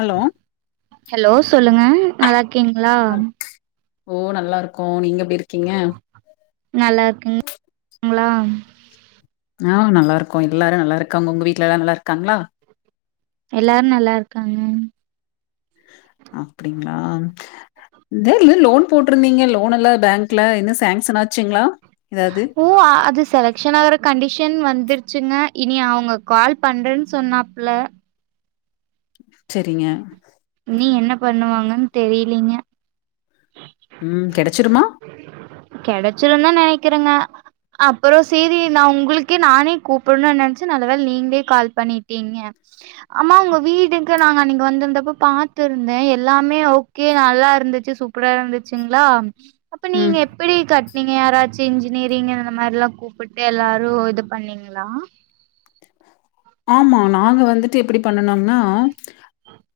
Hello hello சொல்லுங்க நல்லாருக் ஓகேங்களா ஓ நல்லா இருக்கோ நீங்க எப் இருக்கீங்க நல்லா இருக்குங்கங்களா ஆ நல்லா இருக்கோ எல்லாரு நல்லா இருக்காங்க உங்க வீட்டுல எல்லாரு நல்லா இருக்காங்களா எல்லாரும் நல்லா இருக்காங்க அப்டிங்களா [unintelligible] லோன் போட்டிருந்தீங்க லோன் எல்ல பேங்க்ல இன்னும் சங் ஓ அது செலஷன் ஆகுற கண்டிஷன் வந்திருக் ச்சுங்க இனி அவங்க கால் பண்றன்னு சொன்னாப்ல செரிங்க இனி என்ன பண்ணுவாங்கன்னு தெரியிலீங்க ம் கெடைச்சிருமா கெடைச்சிரு தா நெனைக்கிறேங்க அப்றோ சிரி நா உங்களுக்கே நானே கூப்னு நெனைச்சு நல்ல வேல நீங்களே கால் பண்ணிட்டீங்க ஆமா உங்க வீடுக்கு நாங்க அன்னைக்கு வந்திருந்தப்ப பாத்துருந்தே எல்லாமே ஓகே நல்லா இருந்துச்சு சூப் [unintelligible] ருந்துச்சுங்களா அப்ப நீங்க ம் எப்படி கட் நீங்க யாராச்சு இன்ஜினியரிங் அந்த மாதிரில்லா கூப்பிட்டு எல்லாரும் இது பண்ணீங்களா ஆமா நாங்க வந்துட்டு எப்படி பண்ணனோம்னா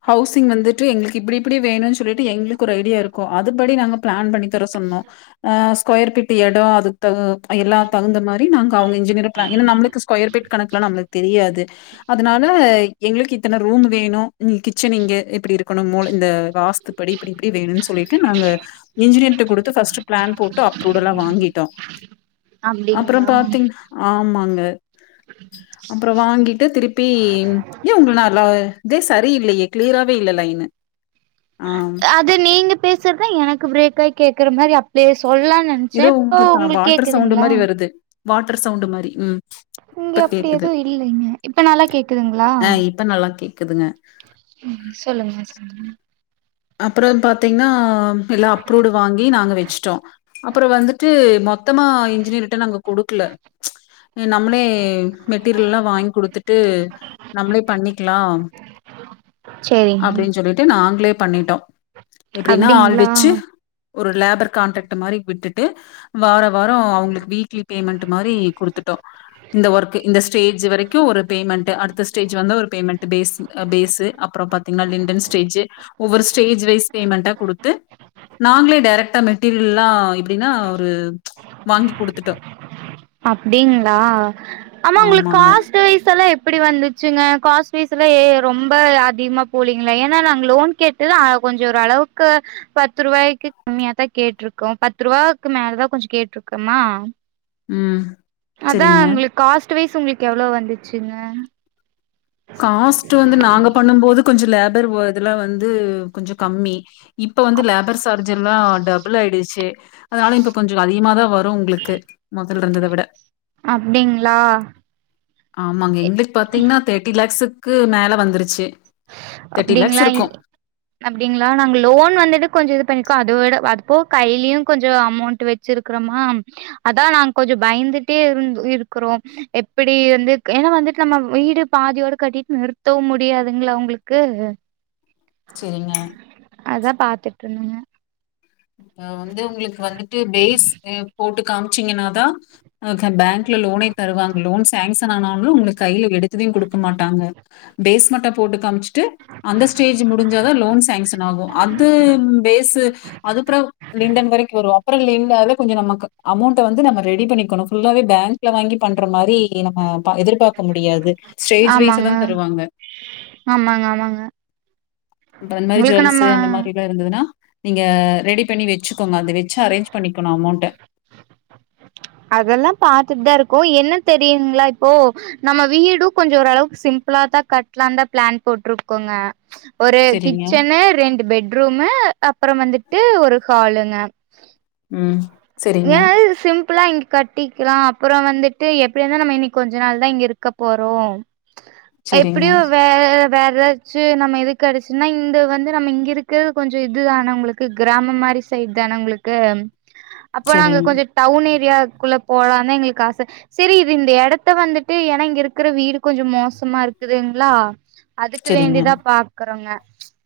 ஹவுசிங் வந்துட்டு எங்களுக்கு இப்படி இப்படி வேணும்னு சொல்லிட்டு எங்களுக்கு ஒரு ஐடியா இருக்கும் அதுபடி நாங்க பிளான் பண்ணி தர சொன்னோம் அ ஸ்கொயர் பீட் இடம் அதுக்குகு எல்லாம் தகுந்த மாதிரி நாங்க அவங்க இன்ஜினியர் பிள ஏன்னா நம்மளுக்கு ஸ்கொயர் பீட் கணக்குெல்லாம் நம்மளுக்கு தெரியாது அதனால எங்களுக்கு இத்தனை ரூம் வேணும் நீ கிச்சன் இங்க இப்படி இருக்கணும் மோ இந்த வாஸ்து படி இப்டி இப்டி வேணுனு சொல்லிட்டு நாங்க இன்ஜினியர்ட்ட குடுத்து ஃபர்ஸ்ட் பிளான் போட்டு அப்ரூடுயெல்லா வாங்கிட்டோ அப்ற அப்டிங்களா பாத்திங் ஆமாங் [unintelligible] அப்றோ வாங்கி டு திருப்பி ஏன் உங்க நல்லா இதே சரி இல்லையே கிளியராவேே இல்லலைனுு அது நீங்க பேசுறதா எனக்கு பிரேக் க கேக்கற மாரி அப் இ சொல்லலாம்னு நினைச்சே ஏதோ இப்போ உங்களுக்கு கேக்குதுங்களா வாட்டரு சவுண்டு மாரி ம் இங்க இப்ப அப்டி கேக்குது எதுவு இல்லைங்க இப்ப நல்லா கேக்குதுங்களா ஆ இப்ப நல்லா கேக்குதுங்க சொல்லுங்க சொல்லுங்க அப்புறம் பாத்தீங்கன்னா எல்லாம் அப்ரூவ்ட் வாங்கி நாங்க வச்சுட்டோம் அப்புறம் வந்துட்டு மொத்தமா இன்ஜினியர்ட்ட நாங்க கொடுக்கல நம்மளே மெட்டீரியல் லா வாங்கி குடுத்துட்டு நம்மளே பண்ணிக்கலா சேரிங்க அப்டின்னு சொல்லிட்டு நாங்களோ பண்ணிட்டோ எப்டினா ஆள் அப்டிங்ளா வெச்சி ஒரு லேபர் கான்ட்ராக்ட் மாரி விட்டுட்டு வாரோ வாரோ அவுங்களுக்கு வீக்லி பேமெண்ட் மாரி குடுத்துட்டோ இந்த ஒர்க் இந்த ஸ்டேஜ் வரைக்கு ஒரு பேமெண்ட் அடுத்த ஸ்டேஜ் வந்து ஒரு பேமெண்ட் பே பேஸு அப்புரோ பாத்தீங்கன்னா லிண்டன் ஸ்டேஜு ஒவ்வொரு ஸ்டேஜ் வைஸ் பேமெண்ட்டா கொடுத்து நாங்களே டைரெக்ட்டா மெட்டீரியல்ல்லா எப்டின்னா ஒரு வாங்கி கொடுத்துட்டோ அப்டிங்களா ஆனா உங்களுக்கு ஆமாங்க காஸ்ட் வைசலா எப்டி அப்டி வந்துச்சிங்க காஸ்ட் பீஸ் எல்லா ரொம்ப அதிகமா போலீங்களா ஏன்னா நாங்க லோன் கேட்டுத கொஞ்சம் ஒரு அளவுக்கு பத்து ரூபாய்க்கு கம்மியாதா கேட்டிருக்கோ பத்து ரூவாக்கு மேலதா கொஞ்சே கேட்டுனருக்கோமா ம் அதா செரிங்க உங்களுக்கு காஸ்ட்ஸ் எட்டு வயசு உங்களுக்கு எவ்ளோ வந்துச்சுங்க காஸ்ட் வந்து நாங்க பண்ணும் போது கொஞ்சம் லேப [unintelligible] இதெல்லா வந்து கொஞ்சம் கம்மி இப்ப வந்து அப் லேபர் சார்ஜ் எல்லா டபுள் ஆயிடுச்சுசி அதனால இப்ப கொஞ்சோ அதிக தான் வரு உங்களுக்கு முதல் இருந்த விட அப்டிங்ளா ஆமாங்க இங்கிலீஷ் பாத்தீங்கன்னா தேர்ட்டி ளெக்ஸுக்கு மேலே வந்துருச்சு தேர்ட்டி லேக்ஸ் அப்டிங்களா இருக்கு அப்டிங்களா நாங்க லோன் வந்துட்டு கொஞ் இது பண்ணி அத விட அதுப்போ கையிலயும் கொஞ்சம் அமௌண்ட் வச்சிருக்கிறோமா அதான் நா கொஞ்சம் பயந்துட்டே இரு இருக்கிறோம் எப்படி வந்து ஏன்னா வந்துட்டு நம்ம வீடு பாதியோட கட்டிட்டு நிறுத்தவும் முடியா ங்களா உங்களுக்கு செரிங்க அத பாத்துட்ருந்தங்க இப்ப வந்து உங்களுக்கு வந்துட்டு பேஸ் அ போட்டு காம்ச்சீங்கன்ன தா அ க பேங்க்ல லோனே தருவாங் லோன் சேங்ஸன் ஆனாலு உங்க கைல எடுத் திதியு குடுக்க மாட்டாங்க பேஸ் மட்டோ போட்டு காம்ச்சி ட்டு அந்த ஸ்டேஜ் முடிஞ்சாதா லோன் சேங்ஸன் ஆகு அது பேஸு லிண்டன் வரைக்கு வருவோ அப்றோ லிண்டாவ கொஞ்ச நமக்கு அமௌண்ட்ட வந்து நம்ம ரெடி பண்ணிக்கனு ஃபுல்லாவே பேங் க்ல வாங்கி பண்ற மாரி நம்ம ப எதிர்பாக்க முடியாது ஸ்டேஜ் வைஸா தா ஆமாங்க தருவாங்க ஆமாங்க ஆமாங்க அப்ப அந் மாரி உங்களுக்கு ஜுவல்ஸு அந்த நம்ம மாரில்லா இருந்தது னா நீங்க ரெடி பண்ணி வெச்சுக்கோங்க அத வெச்சு அரேஞ்ச் பண்ணிக்கனு அமௌண்ட்ட அதெல்லா பாத்துட்டு தா இருக்கோ என்ன தெரியுங்களா இப்போ நம்ம வீடு கொஞ்ச ஓரளவுக்கு சிம்பிளா தா கட்லாந்தா பிளான் போட்ருக்கோங்க ஒரு சரிங்க கிச்சனு, ரெண்டு பெட் ரூமு அப்றம் வந்துட்டு ஒரு ஹாலுங்க ம் சரிங்க ஏ சிம்பிளா இங்க கட்டிக்கலா அப்பறோ வந்துட்டு எப்டி இருந்தாலு நம்ம இனி கொஞ்ச நாள் தா இங்கிருக்க போறோ சரிங்க எப்டியு வே வேற எதா ச்சு நம்ம இது கெடச்சுன்னா இந்து வந்து நம்ம இங்க இருக்கறது கொஞ்ச இது தான உங்களுக்கு கிராமம் மாரி சைட் தான உங்களுக்கு அப்போ நாங்க சரிங்க கொஞ்சோ டவுன் ஏரியா க்குள்ள போலா தா எங்களுக்கு ஆச செரி இது இந்த எடத்த வந்துட்டு ஏனா இங்க இருக்கற வீடு கொஞ்சோ மோசமா இருக்குதுங்ளா அதுக்கு சரிங்க வேண்டிதா பாக்கறோங்க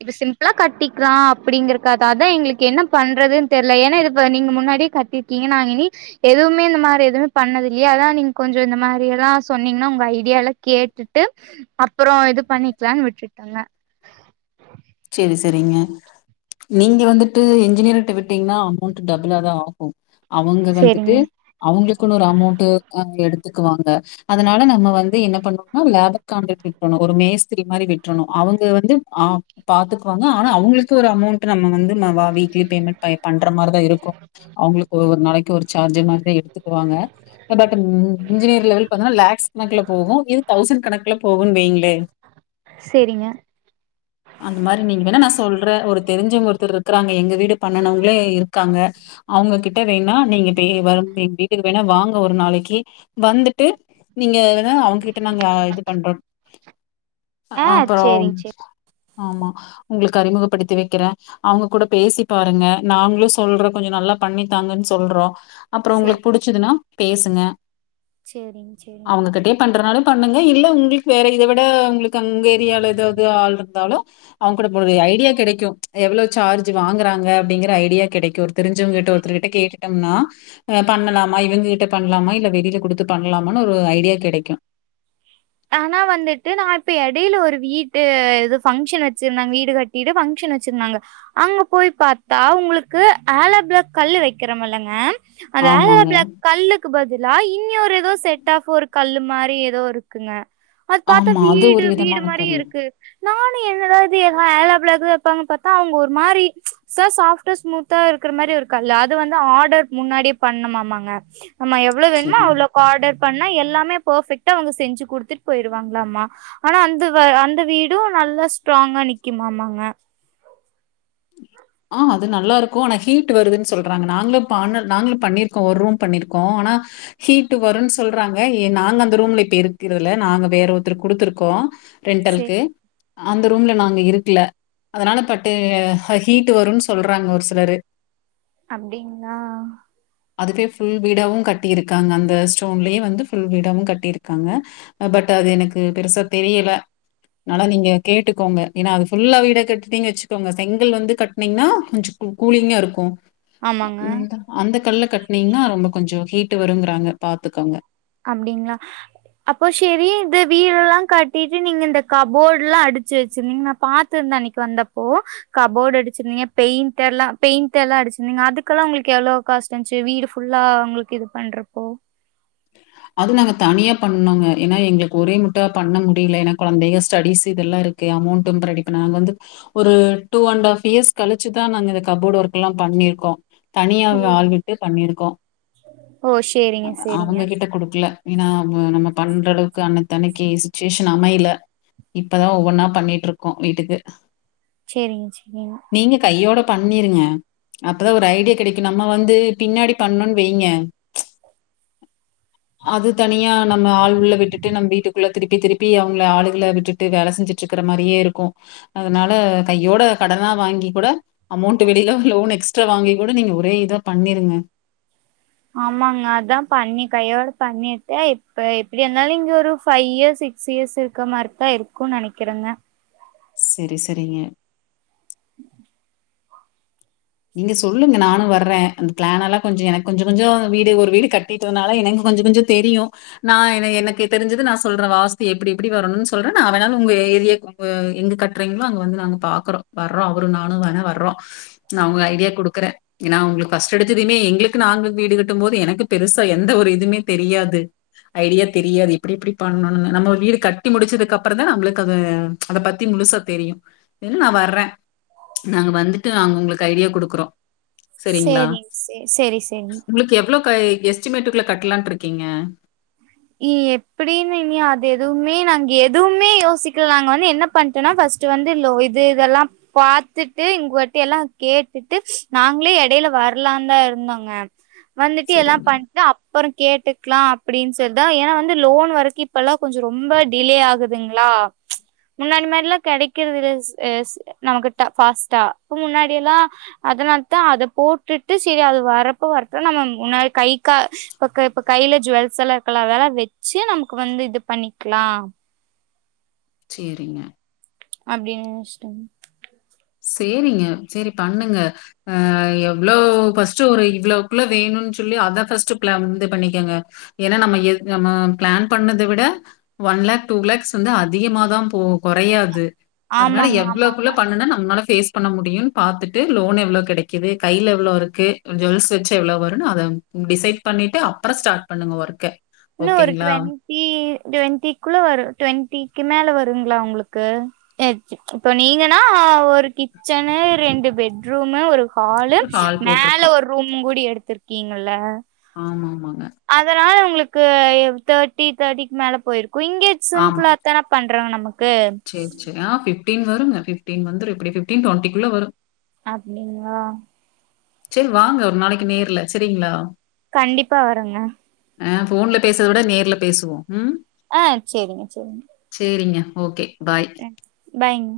இப்ப சிம்பிளா கட்டிக்கலா அப்பிடிங்கறக்காதா அதா எங்களுக்கு என்ன பண்றதுன் தெர்ல ஏனா இது இப்ப நீங்க முன்னாடி கட்டீர்க்கீங்க நாங்க இன்னி எதுவ்மே இந்த மாரி எதுவ்மே பண்ணதில்லியே அதா நீங் கொஞ்சோ இந்த மாரி எல்லா சொன்னீங்னா உங்க ஐடியால்லா கேட்டுட்டு அப்பறோ இது பண்ணிக்கலான் விட்டுட்டங்க [unintelligible] செரிங்க நீங்க வந்துட்டு இன்ஜினியர்ட்ட விட்டீங்ன்னா அமௌண்ட்டு டபுளாதா ஆகு அவங்க வந்துட்டு சேரிங்க அவுங்களுக் குனு ஒரு அமௌண்ட்டு அ எடுத்துக்குவாங்க அதனால நம்ம வந்து என்ன பண்ணுனா லேபர் காண்ட்ரக்ட் விட்டர்னு ஒரு மேஸ்திரி மாரி விட்ரனு அவங்க வந்து ஆ பாத்துக்குவாங்க ஆனா அவங்களுக்கு ஒரு அமௌண்ட்டு நம்ம வந்து ந வா வீக்லி பேமெண்ட் பை பண்ற மாரி தா இருக் கு அவுங்களுக் ஒவ்வொர் நாளைக்கு ஒரு சார்ஜு மா ரி எடுத்துக்குவாங்க பட்டு ம் இன்ஜினியர் லெவல் பாத்தனா லேக்ஸ் கணக்குல போகு இது தௌஸண்ட் கணக்குல போகுன் வெய்ங்ளே செரிங்க அந்த மாரி நீங்க வேணா நா சொல்றே ஒரு தெரிஞ்சவங்க ஒருத்தர்ருக்கறாங்க எங்க வீடு பண்ணுனவ்ங்ளே இருக்காங்க அவங்ககிட்ட வேண்னா நீங்க பே [unintelligible] எங் வீட்டுக்கு வேணா வாங்க ஒரு நாளைக்கு வந்துட்டு நீங்க வந் தா அவுங்க்கிட்ட நாங்க இது பண்றோ அ ஆ அப்பறோ சேரிங்க சேரி ஆமா உங்களுக்கு அறிமுகப்படுத்தி வைக்கிறே அவங்க கூட பேசி பாருங்க நாங்களு சொல்றோ கொஞ்ச நல்லா பண்ணித்தாங்கன்னு சொல்றோ அப்புறோ உங்களுக்கு புடிச்சிதுனா பேசுங்க சரிங்க சரி அவங்ககிட்டயே பண்றனாலும் பண்ணுங்க இல்ல உங்களுக்கு வேற இத விட உங்களுக்கு அங்க ஏரியாவால ஏதாவது ஆள் இருந்தாலு அவங்க கூட ஒரு ஐடியா கெடைக்கு எவ்வளவு சார்ஜ் வாங்குறாங்க அப்டிங்கற ஐடியா கெடைக்கு ஒரு தெரிஞ்சவங்க கிட்ட ஒருத்தர்கிட்ட கேட்டுட்டோம்னா அ பண்ணலாமா இவங்க கிட்ட பண்ணலாமா இல்ல வெளில குடுத்து பண்ணலாமனு ஒரு ஐடியா கெடைக்கு ஆனா வந்துட்டு நா இப்ப இடையில ஒரு வீட்டு இது பங்க்ஷன் வச்சிருந்தாங்க வீடு கட்டிட்டு பங்க்ஷன் வச்சிருந்தாங்க அங்க போய் பாத்தா உங்களுக்கு ஆலோபிலா கல் வக்கிறோம்ல்லங்க அந்த ஆமாங்க. அலோபிலக் கல்லுக்கு பதிலா நீ ஒரு ஏதோ செட் ஆஃப் ஒரு கல்லு மாரி ஏதோ ஒரு இருக்குங்க அது பாத்தா ஆமா. அது வீடு ஒரு வீடு விதமான மாரி கல்லு. இருக்கு நானு என்னடாது ஏதா அலோபிலாக் பாங்க அவங்க ஒரு மாரி ச சாஃப்டா ஸ்மூத்தா இருக்கிற மாரி ஒரு கல்லு அது வந்து ஆர்டர் முன்னாடியே பண்ணணுமா மாங்க ஆமா எவ்ளோ வேணுமோ சரிங்க. அவ்ளோக்கு ஆர்டர் பண்ணா எல்லாமே பர்ஃபெக்டா அவங்க ஸ் செஞ்சு குடுத்துட்டு போயிருவாங்களாம ஆனா அந்த வ அந்த வீடு நல்லா ஸ்ட்ராங்கா நிக்குமாமாங்க ஆ அது நல்லாருக்கு ஆனா ஹீட் வருதுன்னு சொல்றாங்க நாங்களு பாண நாங்களு பண்ணிருக்கோ ஒரு ரூம் பண்ணிருக்கோ ஆனா ஹீட் வருன்னு சொல்றாங்க ஏ நாங்க அந்த ரூம்ல இப்ப இருக்கிறதுல நாங்க வேற ஒருத்தருக்கு குடுத்துருக்கோ ரெண்டலுக்கு சேரி அந் ரூம்ல நாங்க இருக்கல அதனால பட்டு அ ஹீட் வருன்னு சொல்றாங்க ஒரு சில ரு அப்டிங்களா அதுவே ஃபுல் வீடாவு கட்டியிருக்காங்க அந்த ஸ்டோன்லயே வந்து ஃபுல் வீடாவு கட்டியிருக்காங்க பட் அது எனக்கு பெருசா தெரியல அதனால நீங்க கேட்டுக்கோங்க ஏன்னா அது ஃபுல்லா வீட கட்டிடீங்க வச்சுக்கோங்க செங் கல் வந்து கட்டனீங்கன்னா கொஞ்ச கூ கூலிங்கா இருக்கு ஆமாங்க ம் அந்த கல்ல கட்னீங்ன்னா ரொம்ப கொஞ்ச ஹீட் வருங்கிறாங்க பாத்துக்கோங்க அப்புடிங்களா அப்போ சேரி இந்த வீடுல்லா கட்டிட்டு நீங்க இந்த கபோர்ல்லா அடிச்சு வச்சிருந்தீங்க நா பாத்திருந்தே அன்னைக்கி வந்தப்போ கபோர்டு அடிச்சிருந்தீங்க பெயிண்ட்டர்ல்லா பெயிண்டுல்லா அடிச்சிருந்தீங்க அதுக்கெல்லா உங்களுக்கு எவ்ளோ காஷ் வந்துச்சு வீடு ஃபுல்லா உங்களுக்கு இது பண்றப்போ அது நாங்க தனியா பண்னோங்க ஏன்னா எங்களுக்கு ஒரே முட்டா பண்ண முடியல ஏன்னா குழந்தைக ஸ்டடிஸ் இதெல்லா இருக்கு அமௌண்டு ரெடிபண்ண நாங்க வந்து ஒரு டூ அண்ட் ஹாஃப் இயர்ஸ் கழிச்சுதா நாங்க இந்த கப்போர்டு ஒர்க் எல்லா பண்ணிருக்கோ தனியா ஓ ஆள்விட்டு பண்ணிருக்கோ ஓ சேரிங்க சேரிங்க அவங்க கிட்ட ஏன்னா ம நம்ம பண்ற அளவுக்கு அன்ததன்னைக்கு சுச்சுவேஷன் அமையல இப்பதா ஒவ்வொன்னா பண்ணிட்ருக்கோ வீட்டுக்கு சேரிங்க சேரிங்க நீங்க கையோட பண்ணிருங்க அப்பதா ஒரு ஐடியா கெடைக்கு நம்ம வந்து பின்னாடி பண்ணோன்னு வைங்க அது தனியா நம்ம ஆள் உள்ள விட்டுட்டு நம்ம வீட்டுக்குள்ள திருப்பி திருப்பி அவங்கள ஆளுகள விட்டுட்டு வேலை செஞ்சுட்டுருக்கற மாரியே இருக்கு அதனால கையோட கடனா வாங்கி கூட அமௌண்ட் வெளியில லோன் எக்ஸ்ட்ரா வாங்கி கூட நீங்க ஒரே இதா பண்ணிருங்க ஆமாங்க அதா பண்ணி கையோட பண்ணிட்டே இப்ப எப்படி இருந்தாலு இங்க ஒரு ஃபைவ் இயர்ஸ் சிக்ஸ் இயர்ஸ் இருக்க மாரிதா இருக்கு நெனைக்கிறங்க செரி செரிங்க நீங்க சொல்லுங்க நானு வர்றே அந்த பிளான் எல்லா கொஞ்ச எனக்கு கொஞ்ச கொஞ்ச வீடு ஒரு வீடு கட்டிட்டதுனால எனக்கு கொஞ்ச கொஞ்ச தெரியு நா என எனக்கு தெரிஞ்சது நா சொல்ற வாஸ்து எப்புடி எப்புடி வரணும்னு சொல்றே நா வேனாலு உங்க ஏரிய உ எங்க கட்டுறீங்களோ அங்க வந்து நாங்க பாக்குறோ வர்றோ அவரு நானு வேணா வர்றோ நா உங்க ஐடியா குடுக்குறே ஏன்னா அவங்களுக்கு ஃபஸ்ட்டு எடுத்ததுமே எங்களுக்கு நாங்க வீடு கட்டு போது எனக்கு பெருசா எந்த ஒரு இதுவுமே தெரியாது ஐடியா தெரியாது இப்புடி இப்புடி பண்ணணும் நம்ம வீடு கட்டி முடிச்சதுக்கு அப்பறாதா நம்மளுக்கு அத அத பத்தி முழுசா தெரியு ஏன்னு நான் வர்றே நாங்க வந்துட்டு நாங்க உங்களுக்கு ஐடியா குடுக்குறோ சேரிங்க ச சரி சரி இப்பே எஸ்டிமேட்டுக்குள்ள கட்டலான்ட்ருக்கீங்க நீ எப்படின்னு நீ அது எதுவுமே நாங்கேத் துமே யோசிக்குலங் வந்து என்னப் பண்ட்டனா ஃபஸ்ட் வந்துலோ இது இதெல்லா பாத்துட்டு இங்வொட்டி எல்லா கேட்டுட்டு நாங்ளே எடைல வரலான் தா இருந்தோங்க வந்துட்டு எல்லா சரிங்க, பண்ட்டு அப் பறம் கேட்டுக்லா அப்டின்ஸ் தெர்தா ஏனா வந்து லோனு வரக்கி இப்பல்லா கொஞ்ச ரொம்ப டிலே ஆகுதுங்ளா முன்னாடி மேர்ல கெடைக்கிற்தில் செ செ நமக்குட்ட ஃபாஸ்டா ஹூ முன்னாடி எல்லா அதனால்தா அத போட்டுட்டு சிரி அது வரப்ப வரட்டு நம்ம முன்னாடி கை கா பக்க இப்ப கைல ஜுவல்செல்ல கலாவேல வெச்சு நம்க்கு வந்து இது பண்ணிக்லா சேரிங்க அப்டினு வெஷ்டங் சேரிங்க சேரி பண்ணுங்க அ எவ்ளோ ஃபஸ்ட் ஒரு இவ்ளோக்குள்ள வேணுன் சொல்லி அதா ஃபஸ்ட் ப்ளம் இந்து பண்ணிக்கோங்க ஏனா நம்ம எத் நம்ம ப்ளான் பண்ணது விட ஒன் லேக் டூ லேக்ஸ் வந்து அதிகமாத போவ் கொறையாது அதுனால ஆமாங்க ஆமாங்க எவ்ளோக்குள்ள பண்ணுன நா அனா ஃபேஸ் பண்ண முடியுன் பாத்துட்டு லோன் எவ்ளோ கெடக்கிது கைல எவ்ளோ இருக்கு ஜுவல்ஸ் வச்சு எவ்ளோ வருனு அதவ் டிசைட் பண்ணிட்டு அப்பற ஸ்டார்ட் பண்ணுங்க ஒர்க்கே ன்னு ஒரு டுவெண்டி டுவெண்ட்டிக்குள வரு டுவெண்ட்டிக்கு மேல வர் டுங்ளா ஒங்ளுக்கு ஏச் இப்போ நீங்கனா ஒரு கிச்சன்னு ரெண்டு பெட் ரூமு ஒரு ஹாலு ஒரு கால் மேல போட்டுருக்கோம். ஒரு ரூம் கூடி எடு துர்கீங்ல்ல ஆமா ஆமா அதனால உங்ளுக் கு எவ் தேட்டி தேட்டிக் மேல போய்ருக் குயிங்கெட் சிம்புளா தான பண்றோங் நமக் சேர் சே ஆ ஃபிப் டீன் வருங்க ஃப்ஃபிட்டீன் வந்துரு எப்டி ஃபிப்டீன் டொண்டிக்குள்ள வரு அப்டிங்ளா செர் வாங்க ஒரு நாளக்கி நேர்ல செரிங்ளா கண்டிப்பா வறோங்க அ ஃபோன்ல பேசத விட நேர்ல் பேசுவோ அ சேரிங்க சேரிங் சரிங்க. Okay bye. எக்ஸ் பைங்